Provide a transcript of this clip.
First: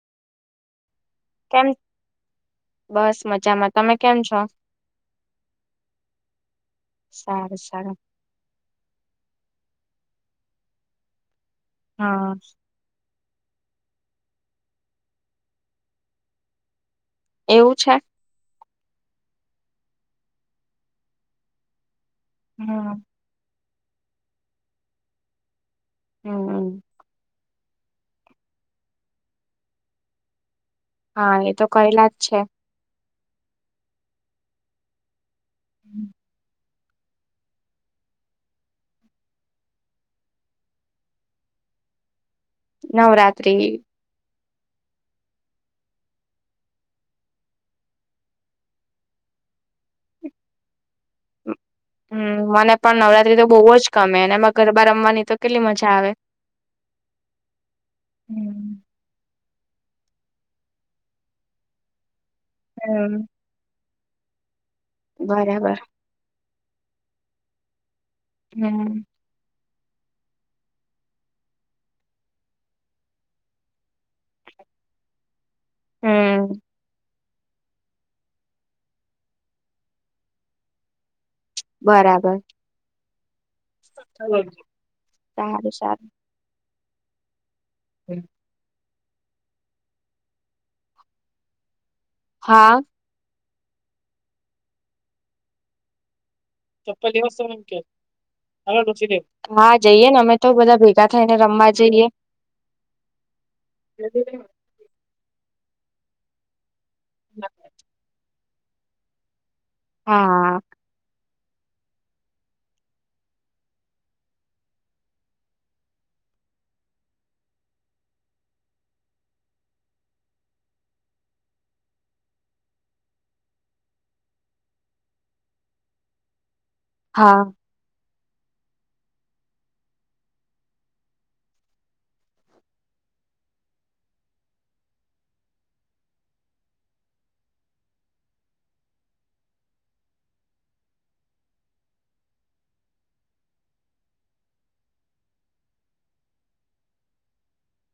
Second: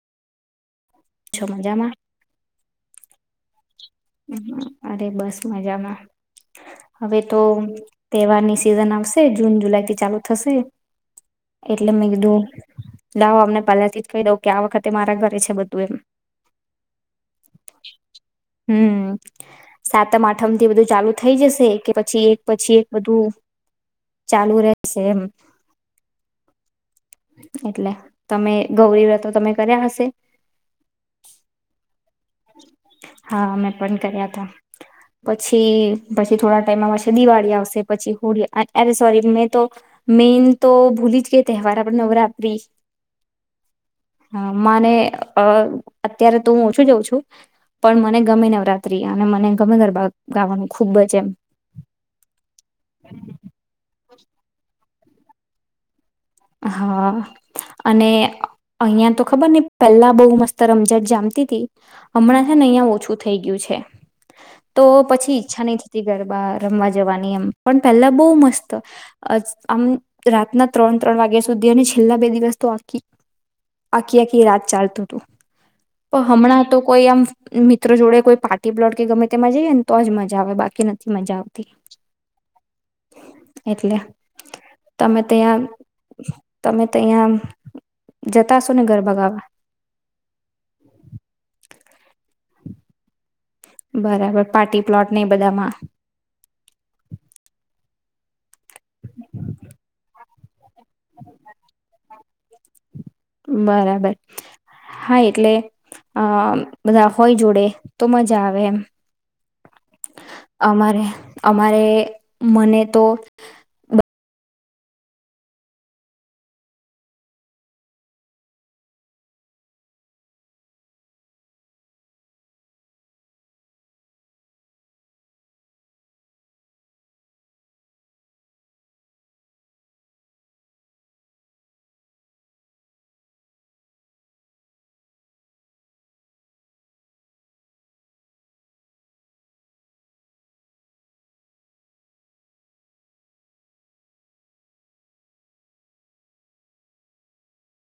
છો કેમ મજામાં બસ મજામાં તમે કેમ છો અરે બસ મજામાં હવે તો સારું સારું તહેવારની સિઝન આવશે. જૂન જુલાઈથી ચાલુ થશે. એટલે મેં હા કીધું લાવો આમને પહેલેથી જ કહી દઉં કે આ વખતે મારા ઘરે છે બધું એમ. એવું છે હમ સાતમ આઠમ થી બધું ચાલુ થઈ જશે કે પી પછી એક પછી એક હમ બધું ચાલુ રહેશે એમ હમ્મ એટલે તમે ગૌરી વ્રતો તમે કર્યા હશે હા એ તો કયલા જ અચ્છા હા મેં પણ કર્યા તા પછી પછી થોડા ટાઈમ આવશે દિવાળી આવશે પછી હોળી અરે સોરી મેં તો મેન તો ભૂલી જ કે તહેવાર આપડે નવરાત્રી નવરાત્રી હમ્મ મને અ અત્યારે તો હું ઓછું જાઉં છું પણ મને ગમે નવરાત્રી અને મને ગમે ગરબા ગાવાનું ખૂબ જ એમ હમ્મ મને પણ નવરાત્રી તો બહુ જ ગમે અને એમાં ગરબા રમવાની તો કેટલી મજા આવે હા અને હમ અહિયાં તો ખબર ન પેલા બહુ મસ્ત રમઝટ જામતી તી હમણાં છે ને અહિયાં ઓછું થઈ ગયું છે તો પછી ઈચ્છા બરાબર નહી થતી ગરબા રમવા જવાની એમ પણ પેલા બહુ મસ્ત હમ આમ રાતના ત્રણ ત્રણ વાગ્યા સુધી અને છેલ્લા બે દિવસ તો આ આખી આખી રાત ચાલતું હતું તો હમ હમણાં તો કોઈ આમ મિત્રો જોડે કોઈ પાર્ટી પ્લોટ કે ગમે તેમાં જઈએ ને તો જ મજા આવે બાકી નથી મજા આવે બરાબર એટલે સારું તમે ત્યાં સારું [inaudible] તમે તો અહીંયા જતાશો ને ગરબા ગાવા હા બરાબર પાર્ટી પ્લોટને એ બધામાં હા જઈએ ને અમે તો બધા ભ ભેગા થઈ ને રમવા જઈએ બરાબર હા એટલે અ બધા હોય જોડે તો મજા આવે તવેમ હા અમારે અમારે મને તો હા